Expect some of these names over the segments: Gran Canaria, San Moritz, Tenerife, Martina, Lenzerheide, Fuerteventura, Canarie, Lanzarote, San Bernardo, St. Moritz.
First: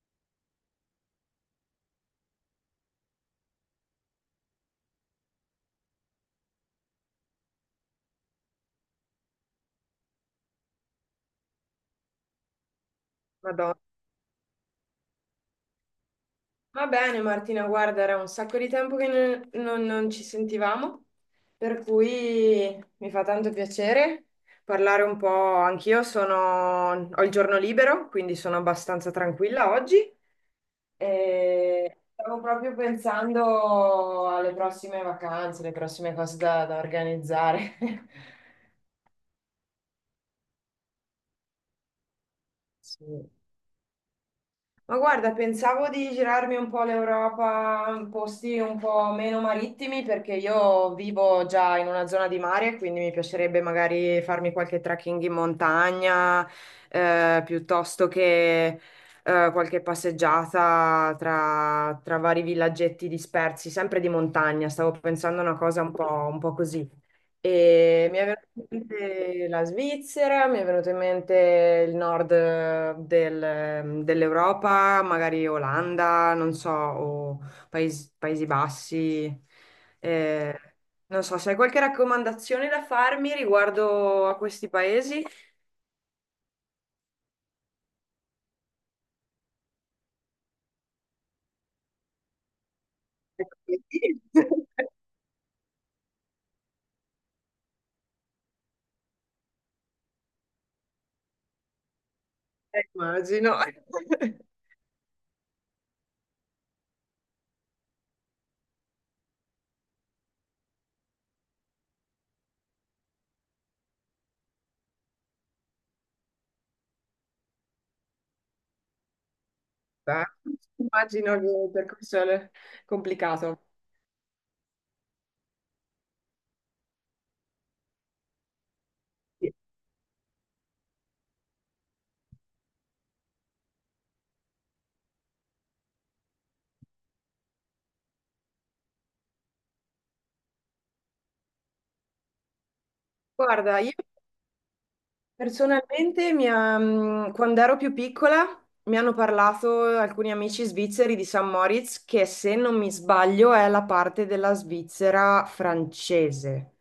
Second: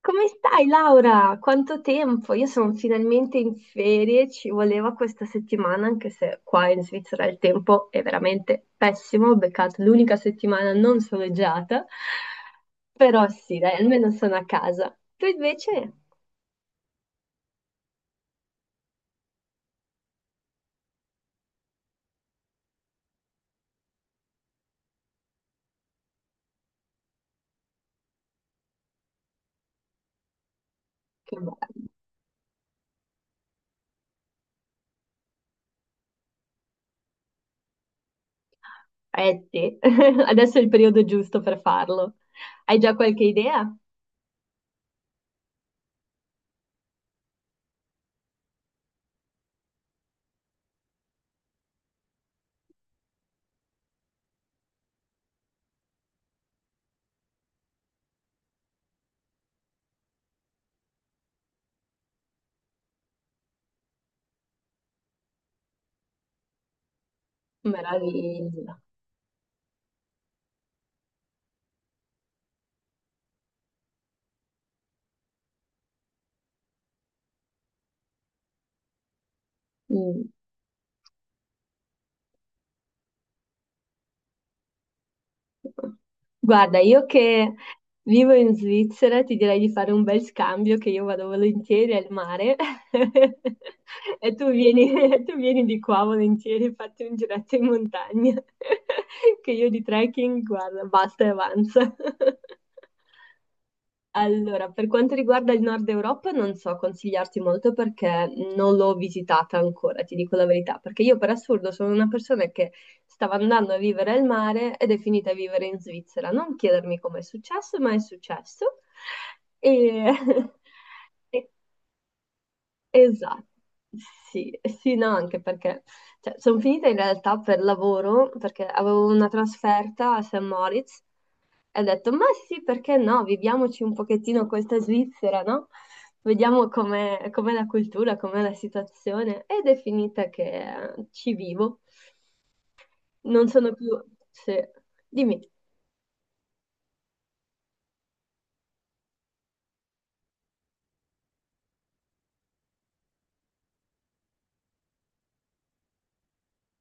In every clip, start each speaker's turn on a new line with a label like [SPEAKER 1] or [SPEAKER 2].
[SPEAKER 1] Come stai, Laura? Quanto tempo? Io sono finalmente in ferie, ci voleva questa settimana, anche se qua in Svizzera il tempo è veramente pessimo, ho beccato l'unica settimana non soleggiata, però sì, dai,
[SPEAKER 2] Madonna.
[SPEAKER 1] almeno sono a casa. Tu invece?
[SPEAKER 2] Va bene Martina, guarda, era un sacco di tempo che non ci sentivamo, per cui mi fa tanto piacere parlare un po'. Anch'io ho il giorno libero, quindi sono abbastanza tranquilla oggi.
[SPEAKER 1] Che bello.
[SPEAKER 2] E stavo proprio pensando alle prossime vacanze, le prossime cose da organizzare.
[SPEAKER 1] Eh sì, adesso è il periodo giusto per farlo. Hai già
[SPEAKER 2] Sì.
[SPEAKER 1] qualche idea?
[SPEAKER 2] Ma guarda, pensavo di girarmi un po' l'Europa in posti un po' meno marittimi perché io vivo già in una zona di mare, quindi mi piacerebbe magari farmi qualche trekking in montagna, piuttosto che qualche passeggiata tra vari villaggetti dispersi, sempre di montagna. Stavo pensando a una cosa un po' così. E mi è venuta
[SPEAKER 1] Meraviglia.
[SPEAKER 2] in mente la Svizzera, mi è venuto in mente il nord dell'Europa, magari Olanda, non so, o Paesi Bassi.
[SPEAKER 1] Mm.
[SPEAKER 2] Eh, Non so, se hai qualche raccomandazione da farmi riguardo a questi paesi?
[SPEAKER 1] Guarda, io che vivo in Svizzera ti direi di fare un bel scambio che io vado volentieri al mare e tu vieni, tu vieni di qua volentieri, fatti un giretto in montagna, che io di trekking, guarda, basta e avanza.
[SPEAKER 2] Immagino.
[SPEAKER 1] Allora, per quanto riguarda il Nord Europa, non so consigliarti molto perché non l'ho visitata ancora, ti dico la verità, perché io per assurdo sono una persona che stava andando a vivere al mare ed è finita a vivere in Svizzera. Non chiedermi come è successo, ma è successo. E...
[SPEAKER 2] Beh, immagino che
[SPEAKER 1] e-
[SPEAKER 2] il percorso è
[SPEAKER 1] Esatto,
[SPEAKER 2] complicato.
[SPEAKER 1] sì, sì, no, anche perché sono finita in realtà per lavoro, perché avevo una trasferta a St. Moritz. E ho detto, ma sì, perché no? Viviamoci un pochettino questa Svizzera, no? Vediamo com'è la cultura, com'è la situazione. Ed è finita che ci vivo. Non sono
[SPEAKER 2] Guarda,
[SPEAKER 1] più...
[SPEAKER 2] io
[SPEAKER 1] Sì, dimmi.
[SPEAKER 2] personalmente, quando ero più piccola, mi hanno parlato alcuni amici svizzeri di San Moritz, che se non mi sbaglio è la parte della Svizzera francese,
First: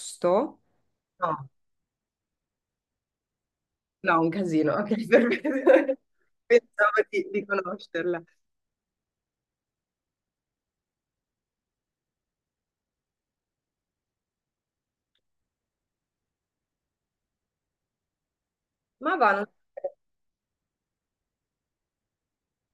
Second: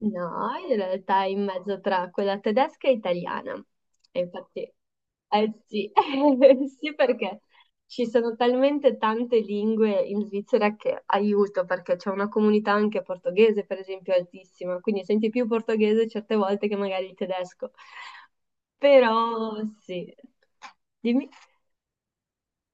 [SPEAKER 1] No, in realtà è in
[SPEAKER 2] No,
[SPEAKER 1] mezzo tra quella tedesca e italiana.
[SPEAKER 2] no,
[SPEAKER 1] E
[SPEAKER 2] un
[SPEAKER 1] infatti,
[SPEAKER 2] casino, ok,
[SPEAKER 1] eh sì,
[SPEAKER 2] perfetto.
[SPEAKER 1] sì,
[SPEAKER 2] Pensavo di,
[SPEAKER 1] perché
[SPEAKER 2] di
[SPEAKER 1] ci
[SPEAKER 2] conoscerla.
[SPEAKER 1] sono talmente tante lingue in Svizzera che aiuto, perché c'è una comunità anche portoghese, per esempio, altissima, quindi senti più portoghese certe volte che magari il tedesco.
[SPEAKER 2] Ma va, non...
[SPEAKER 1] Però
[SPEAKER 2] so,
[SPEAKER 1] sì, dimmi.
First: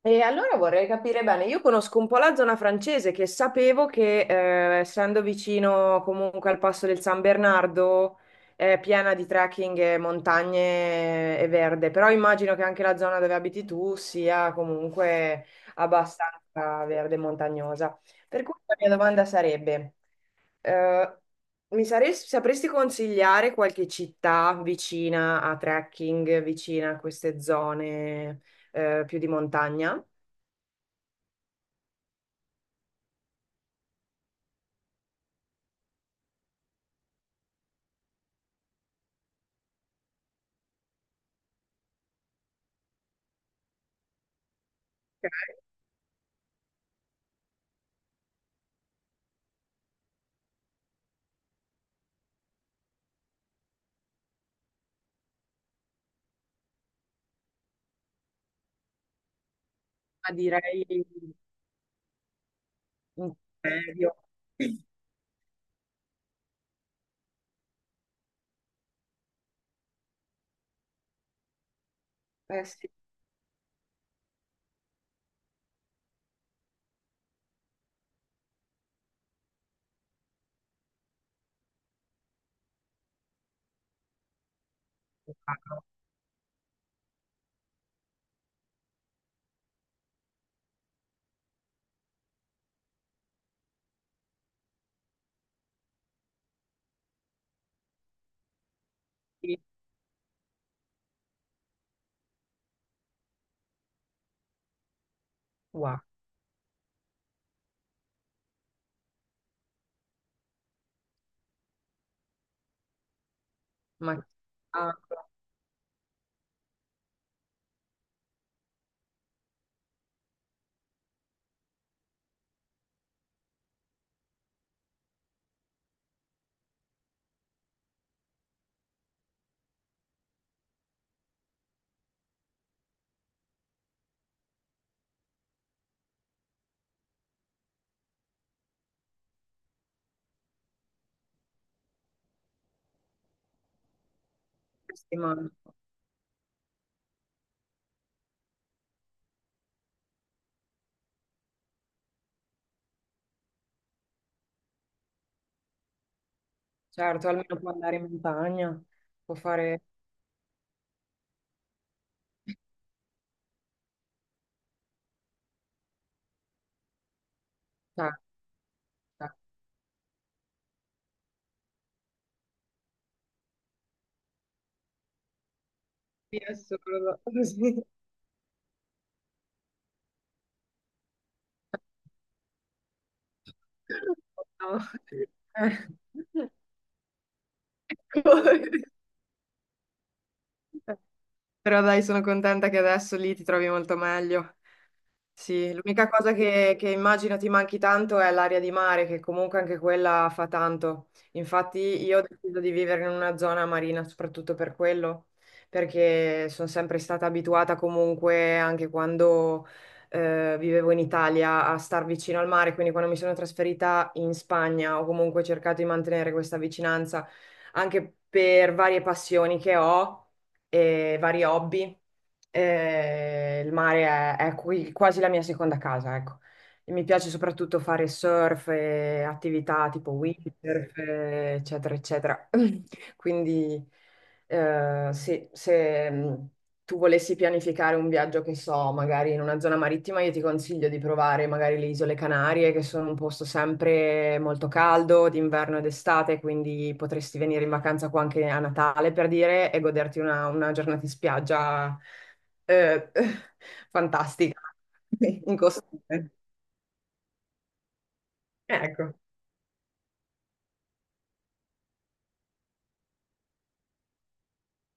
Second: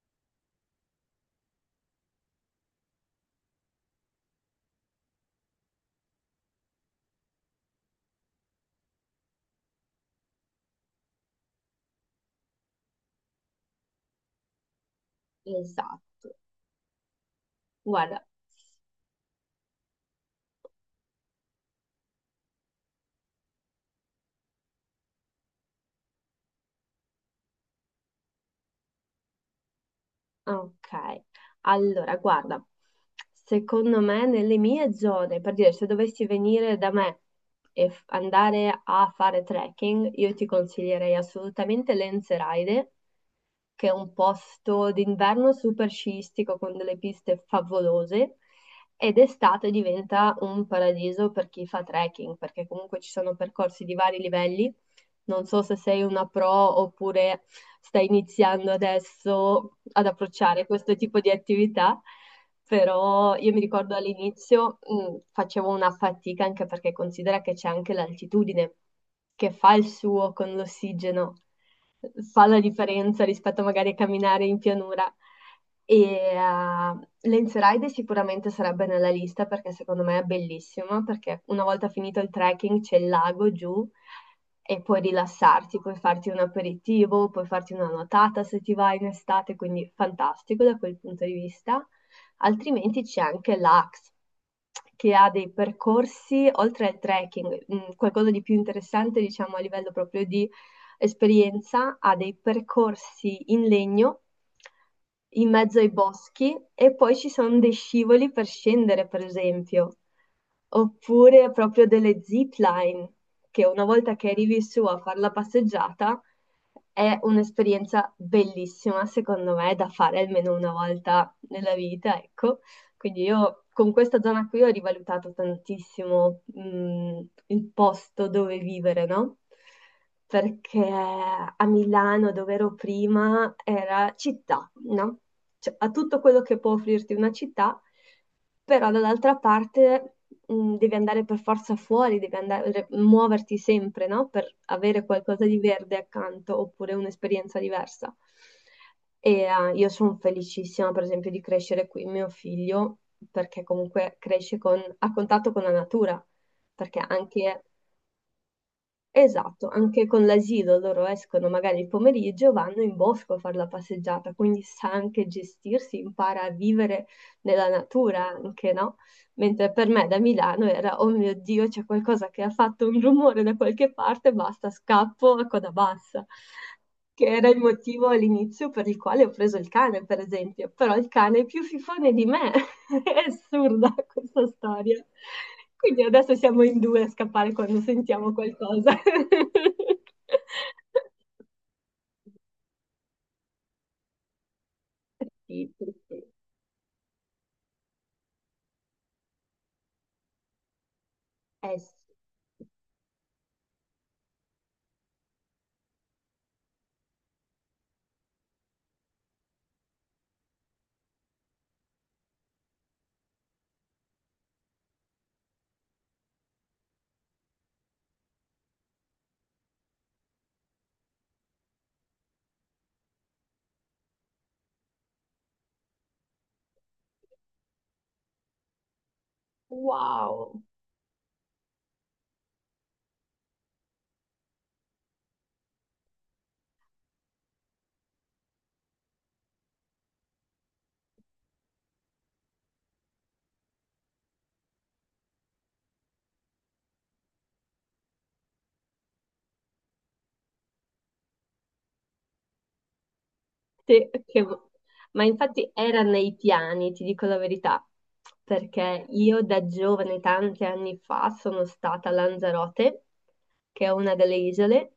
[SPEAKER 2] E allora vorrei capire bene, io conosco un po' la zona francese che sapevo che essendo vicino comunque al passo del San Bernardo è piena di trekking e montagne e verde, però immagino che anche la zona dove abiti tu sia comunque
[SPEAKER 1] Esatto,
[SPEAKER 2] abbastanza verde e montagnosa.
[SPEAKER 1] guarda.
[SPEAKER 2] Per cui la mia domanda sarebbe, eh, sapresti consigliare qualche città vicina a trekking, vicina a queste zone più di montagna?
[SPEAKER 1] Ok, allora guarda, secondo me nelle mie zone, per dire se dovessi venire da me e andare a fare trekking, io ti consiglierei assolutamente Lenzerheide, che è un posto
[SPEAKER 2] Ok,
[SPEAKER 1] d'inverno super sciistico con delle piste favolose ed estate diventa un paradiso per chi fa trekking, perché comunque ci sono percorsi di vari livelli non so se sei una pro oppure stai iniziando adesso ad
[SPEAKER 2] ma
[SPEAKER 1] approcciare
[SPEAKER 2] direi
[SPEAKER 1] questo tipo di attività, però
[SPEAKER 2] un
[SPEAKER 1] io mi ricordo
[SPEAKER 2] serio.
[SPEAKER 1] all'inizio facevo una fatica anche perché considera che c'è anche l'altitudine che fa il suo con l'ossigeno fa la
[SPEAKER 2] Eh sì,
[SPEAKER 1] differenza rispetto magari a camminare in pianura. E Lenze Ride sicuramente sarebbe nella lista perché secondo me è bellissimo, perché una volta finito il trekking c'è il lago giù e puoi rilassarti,
[SPEAKER 2] wow,
[SPEAKER 1] puoi farti un aperitivo, puoi farti una nuotata se ti vai in estate, quindi fantastico da quel punto di vista. Altrimenti c'è anche l'Axe, che ha dei percorsi, oltre al trekking, qualcosa di più interessante, diciamo,
[SPEAKER 2] sì,
[SPEAKER 1] a livello proprio di esperienza a dei percorsi in legno in mezzo ai
[SPEAKER 2] wow,
[SPEAKER 1] boschi e poi ci sono dei scivoli per scendere, per esempio, oppure proprio delle zipline, che una
[SPEAKER 2] ma
[SPEAKER 1] volta che arrivi su
[SPEAKER 2] ah,
[SPEAKER 1] a fare la passeggiata è un'esperienza bellissima, secondo me, da fare almeno una volta nella vita, ecco. Quindi io con questa zona qui ho rivalutato tantissimo, il posto dove vivere, no? Perché a Milano, dove ero prima, era città, no? Cioè, ha tutto quello che può offrirti una città, però dall'altra parte devi andare per forza fuori, devi andare, muoverti sempre, no? Per avere qualcosa
[SPEAKER 2] settimana.
[SPEAKER 1] di verde accanto oppure un'esperienza diversa. E io sono felicissima, per esempio, di crescere qui mio figlio, perché comunque cresce con, a contatto con la natura, perché
[SPEAKER 2] Certo, almeno
[SPEAKER 1] anche,
[SPEAKER 2] può andare in montagna, può
[SPEAKER 1] esatto,
[SPEAKER 2] fare.
[SPEAKER 1] anche con l'asilo loro escono magari il pomeriggio, vanno in bosco a fare la passeggiata, quindi sa anche gestirsi, impara a vivere nella
[SPEAKER 2] Cioè,
[SPEAKER 1] natura anche, no?
[SPEAKER 2] cioè,
[SPEAKER 1] Mentre per me da Milano era, oh mio Dio, c'è qualcosa che ha fatto un rumore da qualche parte, basta, scappo a coda bassa,
[SPEAKER 2] sì, è solo
[SPEAKER 1] che era il
[SPEAKER 2] così.
[SPEAKER 1] motivo all'inizio per il quale ho preso il cane, per esempio. Però il cane è più fifone di me, è assurda questa
[SPEAKER 2] No.
[SPEAKER 1] storia. Quindi adesso
[SPEAKER 2] Eh.
[SPEAKER 1] siamo in due a scappare quando
[SPEAKER 2] Ecco.
[SPEAKER 1] sentiamo qualcosa.
[SPEAKER 2] Però dai, sono contenta che adesso lì ti trovi molto meglio.
[SPEAKER 1] Sì,
[SPEAKER 2] Sì,
[SPEAKER 1] sì,
[SPEAKER 2] l'unica
[SPEAKER 1] sì.
[SPEAKER 2] cosa che immagino ti manchi tanto è l'aria di mare, che comunque anche quella fa tanto.
[SPEAKER 1] Eh
[SPEAKER 2] Infatti
[SPEAKER 1] sì.
[SPEAKER 2] io ho deciso di vivere in una zona marina soprattutto per quello, perché sono sempre stata abituata comunque, anche quando vivevo in Italia, a star vicino al mare, quindi quando mi sono trasferita in Spagna ho comunque cercato di mantenere questa vicinanza anche per varie passioni che ho e vari hobby. Il mare è quasi la mia seconda casa, ecco. E mi piace soprattutto fare surf e attività tipo
[SPEAKER 1] Wow.
[SPEAKER 2] windsurf, eccetera, eccetera. Quindi, sì, se tu volessi pianificare un viaggio, che so, magari in una zona marittima, io ti consiglio di provare magari le Isole Canarie, che sono un posto sempre molto caldo, d'inverno ed estate, quindi potresti venire in vacanza qua anche a Natale, per dire, e goderti una giornata in spiaggia eh,
[SPEAKER 1] Sì,
[SPEAKER 2] fantastica,
[SPEAKER 1] ma
[SPEAKER 2] in
[SPEAKER 1] infatti era
[SPEAKER 2] costume.
[SPEAKER 1] nei piani, ti dico la verità, perché
[SPEAKER 2] Ecco,
[SPEAKER 1] io da giovane, tanti anni fa, sono stata a Lanzarote, che è una delle isole,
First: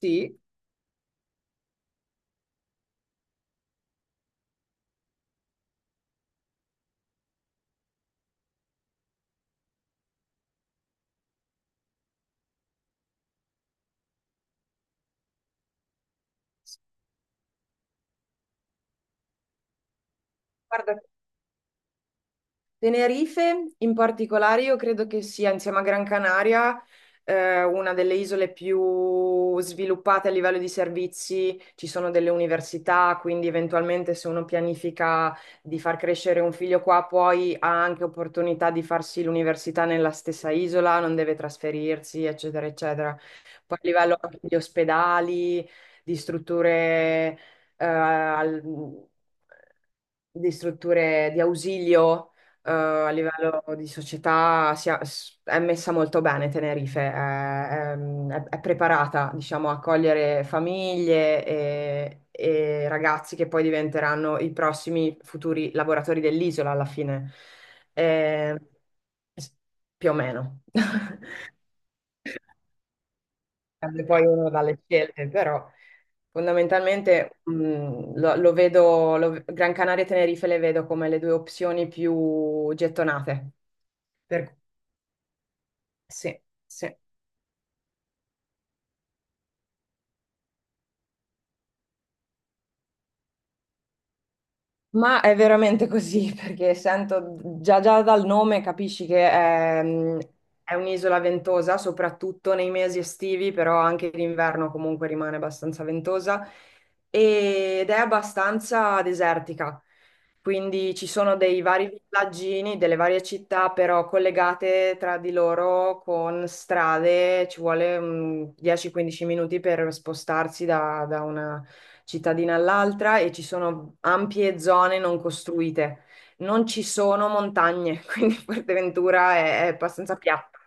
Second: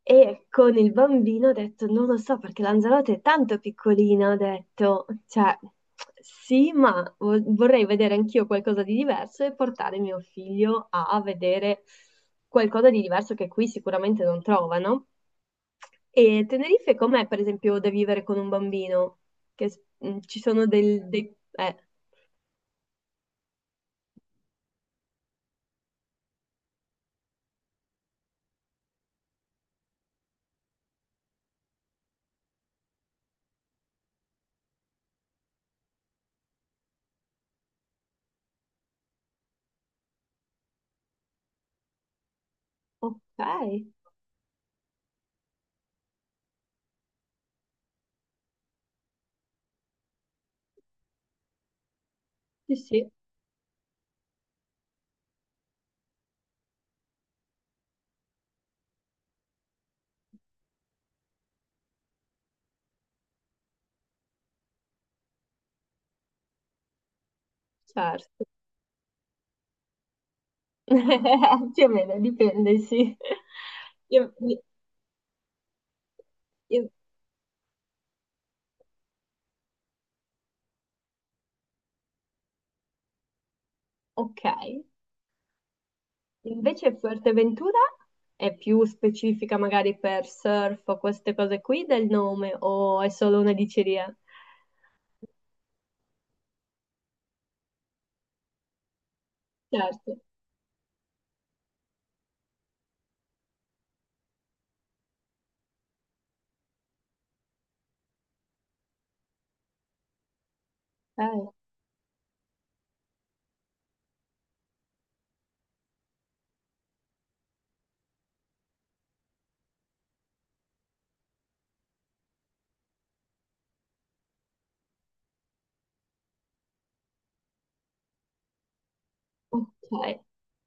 [SPEAKER 2] sì.
[SPEAKER 1] e con il bambino ho detto, non lo so, perché Lanzarote è tanto piccolina, ho detto, cioè, sì, ma vorrei vedere anch'io qualcosa di diverso e portare mio figlio a vedere qualcosa di diverso che qui sicuramente non trovano. E Tenerife com'è, per esempio, da vivere con un bambino? Che ci sono
[SPEAKER 2] Guarda,
[SPEAKER 1] dei...
[SPEAKER 2] Tenerife in particolare io credo che sia insieme a Gran Canaria una delle isole più sviluppate a livello di servizi, ci sono delle università, quindi eventualmente se uno pianifica di far crescere un figlio qua, poi ha anche opportunità di farsi l'università nella stessa isola, non deve trasferirsi, eccetera, eccetera.
[SPEAKER 1] ok,
[SPEAKER 2] Poi a livello anche di ospedali, di strutture... eh, al- di strutture di ausilio
[SPEAKER 1] sì, sì,
[SPEAKER 2] a livello di società è messa molto bene Tenerife, è, è preparata, diciamo, a accogliere famiglie e ragazzi che poi diventeranno i prossimi futuri lavoratori dell'isola alla fine.
[SPEAKER 1] certo.
[SPEAKER 2] Eh, s- Più o meno.
[SPEAKER 1] Più o meno, dipende, sì.
[SPEAKER 2] Dipende poi
[SPEAKER 1] Io-
[SPEAKER 2] uno dalle scelte, però
[SPEAKER 1] io-
[SPEAKER 2] fondamentalmente lo vedo. Gran Canaria e Tenerife le vedo come le due opzioni più gettonate.
[SPEAKER 1] ok.
[SPEAKER 2] Per Sì,
[SPEAKER 1] Invece
[SPEAKER 2] sì.
[SPEAKER 1] Fuerteventura è più specifica magari per surf o queste cose qui del nome, o è solo una diceria?
[SPEAKER 2] Ma è veramente così, perché sento già dal nome capisci che è,
[SPEAKER 1] Certo.
[SPEAKER 2] mm, è un'isola ventosa, soprattutto nei mesi estivi, però anche l'inverno comunque rimane abbastanza ventosa ed è abbastanza desertica. Quindi ci sono
[SPEAKER 1] Eh,
[SPEAKER 2] dei vari villaggini, delle varie città, però collegate tra di loro con strade, ci vuole 10-15 minuti per spostarsi da una cittadina all'altra e ci sono ampie zone non costruite. Non ci sono montagne, quindi Fuerteventura è abbastanza
[SPEAKER 1] ok,
[SPEAKER 2] piatta.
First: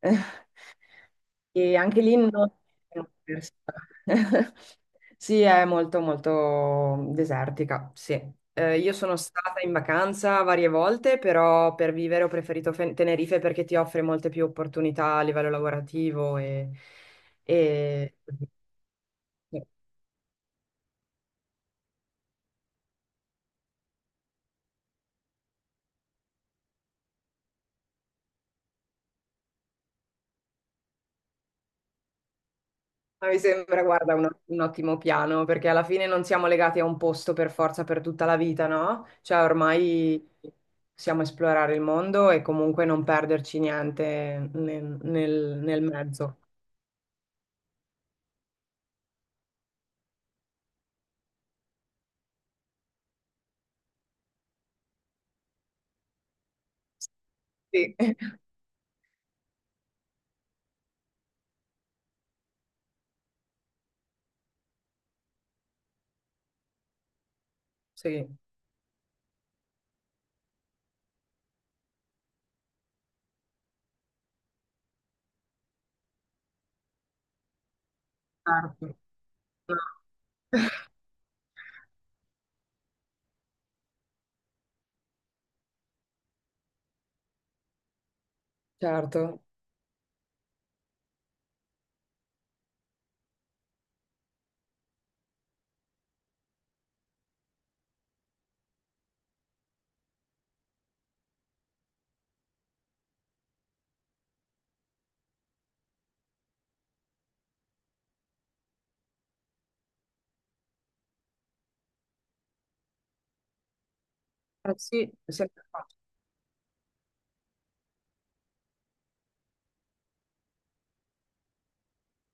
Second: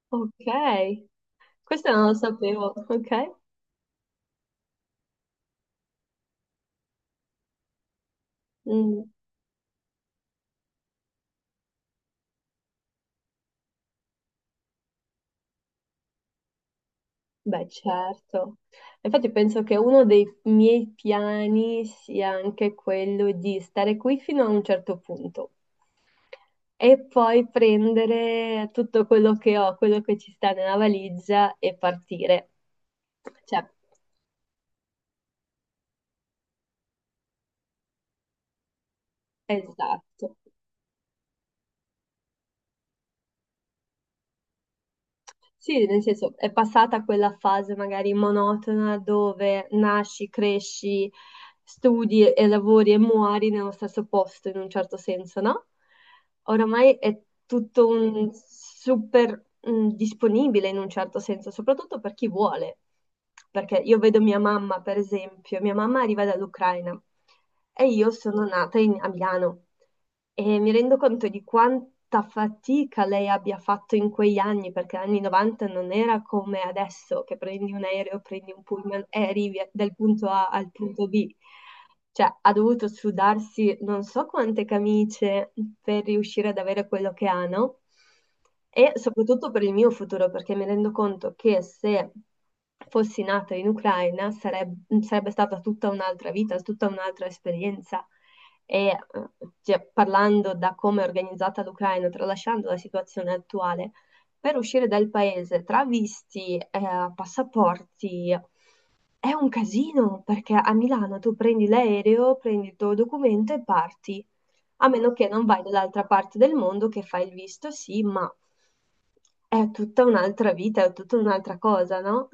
[SPEAKER 1] ok.
[SPEAKER 2] E
[SPEAKER 1] Questo
[SPEAKER 2] anche
[SPEAKER 1] non lo
[SPEAKER 2] lì non
[SPEAKER 1] sapevo,
[SPEAKER 2] è una
[SPEAKER 1] ok?
[SPEAKER 2] persona. Sì, è molto molto desertica, sì. Io
[SPEAKER 1] Mm.
[SPEAKER 2] sono stata in vacanza varie volte, però per vivere ho preferito Tenerife perché ti offre molte più opportunità a livello lavorativo.
[SPEAKER 1] Beh,
[SPEAKER 2] E-
[SPEAKER 1] certo. Infatti penso che uno dei miei piani sia anche quello di stare qui fino a un certo punto e poi prendere tutto quello che ho, quello che ci sta nella valigia e partire.
[SPEAKER 2] Ma mi
[SPEAKER 1] Cioè,
[SPEAKER 2] sembra, guarda, un ottimo piano, perché alla fine non siamo legati a un posto per forza per tutta la vita, no? Cioè, ormai
[SPEAKER 1] esatto.
[SPEAKER 2] possiamo esplorare il mondo e comunque non perderci niente nel, nel
[SPEAKER 1] Sì, nel senso
[SPEAKER 2] mezzo.
[SPEAKER 1] è passata quella fase magari monotona dove nasci, cresci, studi e lavori e muori nello stesso posto in un certo senso, no? Oramai è tutto
[SPEAKER 2] Sì,
[SPEAKER 1] un super disponibile in un certo senso, soprattutto per chi vuole. Perché io vedo mia mamma, per esempio, mia mamma arriva dall'Ucraina e io
[SPEAKER 2] sì,
[SPEAKER 1] sono nata a Milano. E mi rendo conto di quanta fatica lei abbia fatto in quegli anni, perché negli anni 90 non era come adesso, che prendi un aereo, prendi un
[SPEAKER 2] certo.
[SPEAKER 1] pullman e arrivi
[SPEAKER 2] No.
[SPEAKER 1] dal punto A al punto B. Cioè, ha dovuto sudarsi non so quante camicie per riuscire ad avere quello che ha, no? E
[SPEAKER 2] Certo.
[SPEAKER 1] soprattutto per il mio futuro, perché mi rendo conto che se fossi nata in Ucraina sarebbe stata tutta un'altra vita, tutta un'altra esperienza e cioè, parlando da come è organizzata l'Ucraina, tralasciando la situazione attuale, per uscire dal paese tra visti, passaporti, è un casino perché a Milano tu prendi l'aereo, prendi il tuo documento e parti
[SPEAKER 2] Eh
[SPEAKER 1] a
[SPEAKER 2] sì,
[SPEAKER 1] meno che
[SPEAKER 2] è
[SPEAKER 1] non vai
[SPEAKER 2] sempre
[SPEAKER 1] dall'altra parte del mondo che fai il visto, sì, ma è tutta un'altra vita, è tutta un'altra cosa, no?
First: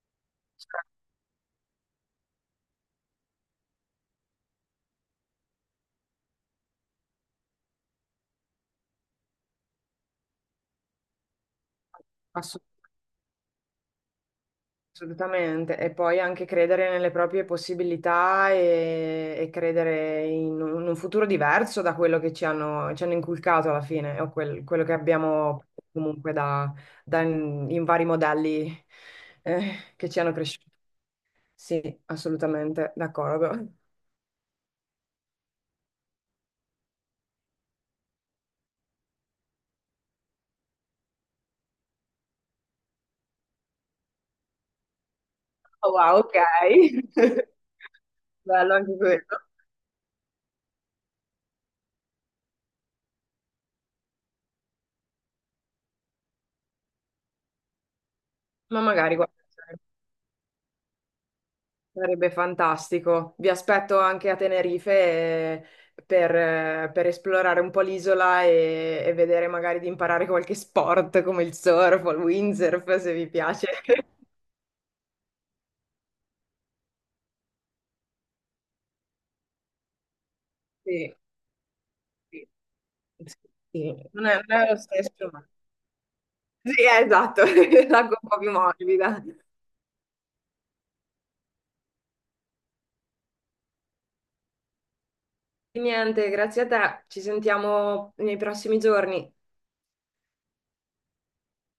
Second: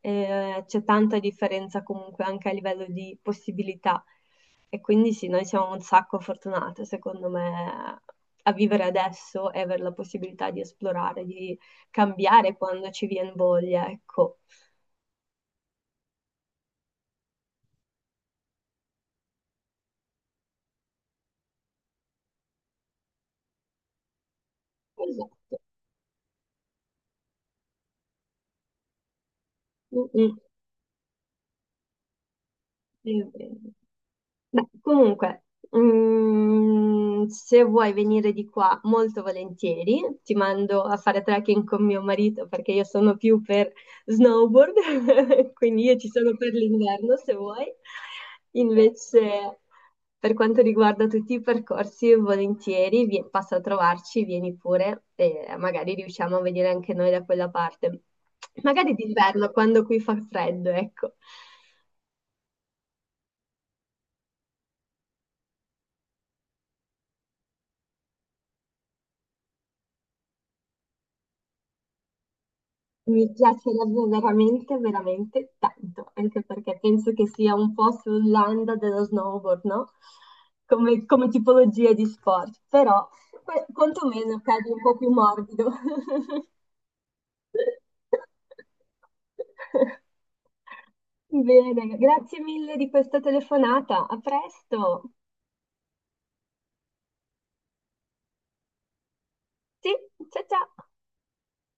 [SPEAKER 1] C'è tanta differenza comunque anche a livello di possibilità e quindi sì, noi siamo un sacco fortunate, secondo me, a vivere adesso e avere la possibilità di esplorare, di cambiare
[SPEAKER 2] facile.
[SPEAKER 1] quando ci viene voglia, ecco.
[SPEAKER 2] Assolutamente, e poi anche credere nelle proprie possibilità e credere in un futuro diverso da quello che ci hanno inculcato alla fine, o quello che
[SPEAKER 1] Esatto.
[SPEAKER 2] abbiamo comunque da in vari modelli
[SPEAKER 1] Mm,
[SPEAKER 2] che ci hanno
[SPEAKER 1] mm.
[SPEAKER 2] cresciuto. Sì, assolutamente,
[SPEAKER 1] È vero.
[SPEAKER 2] d'accordo.
[SPEAKER 1] Beh, comunque, se vuoi venire di qua, molto volentieri, ti mando a fare trekking con mio marito perché io sono più per snowboard, quindi
[SPEAKER 2] Oh,
[SPEAKER 1] io ci
[SPEAKER 2] wow, ok.
[SPEAKER 1] sono per l'inverno se vuoi.
[SPEAKER 2] Bello anche quello.
[SPEAKER 1] Invece, per quanto riguarda tutti i percorsi, volentieri, passa a trovarci, vieni pure e magari riusciamo a venire anche noi da quella parte.
[SPEAKER 2] Ma
[SPEAKER 1] Magari
[SPEAKER 2] magari guarda.
[SPEAKER 1] d'inverno, quando qui fa freddo, ecco.
[SPEAKER 2] Sarebbe fantastico. Vi aspetto anche a Tenerife per esplorare un po' l'isola e vedere magari di imparare qualche sport come il surf o il windsurf se
[SPEAKER 1] Mi
[SPEAKER 2] vi piace.
[SPEAKER 1] piacerebbe veramente, veramente tanto, anche perché penso che sia un po' sull'anda dello snowboard, no? Come,
[SPEAKER 2] Sì,
[SPEAKER 1] come tipologia di
[SPEAKER 2] sì,
[SPEAKER 1] sport, però
[SPEAKER 2] sì. Non
[SPEAKER 1] quantomeno
[SPEAKER 2] è, non
[SPEAKER 1] cadi
[SPEAKER 2] è lo
[SPEAKER 1] un po' più
[SPEAKER 2] stesso, ma.
[SPEAKER 1] morbido.
[SPEAKER 2] Sì, esatto, l'acqua un po' più morbida.
[SPEAKER 1] Bene, grazie mille di questa telefonata. A presto.
[SPEAKER 2] E niente, grazie a te. Ci sentiamo nei prossimi giorni.
[SPEAKER 1] Sì, ciao ciao.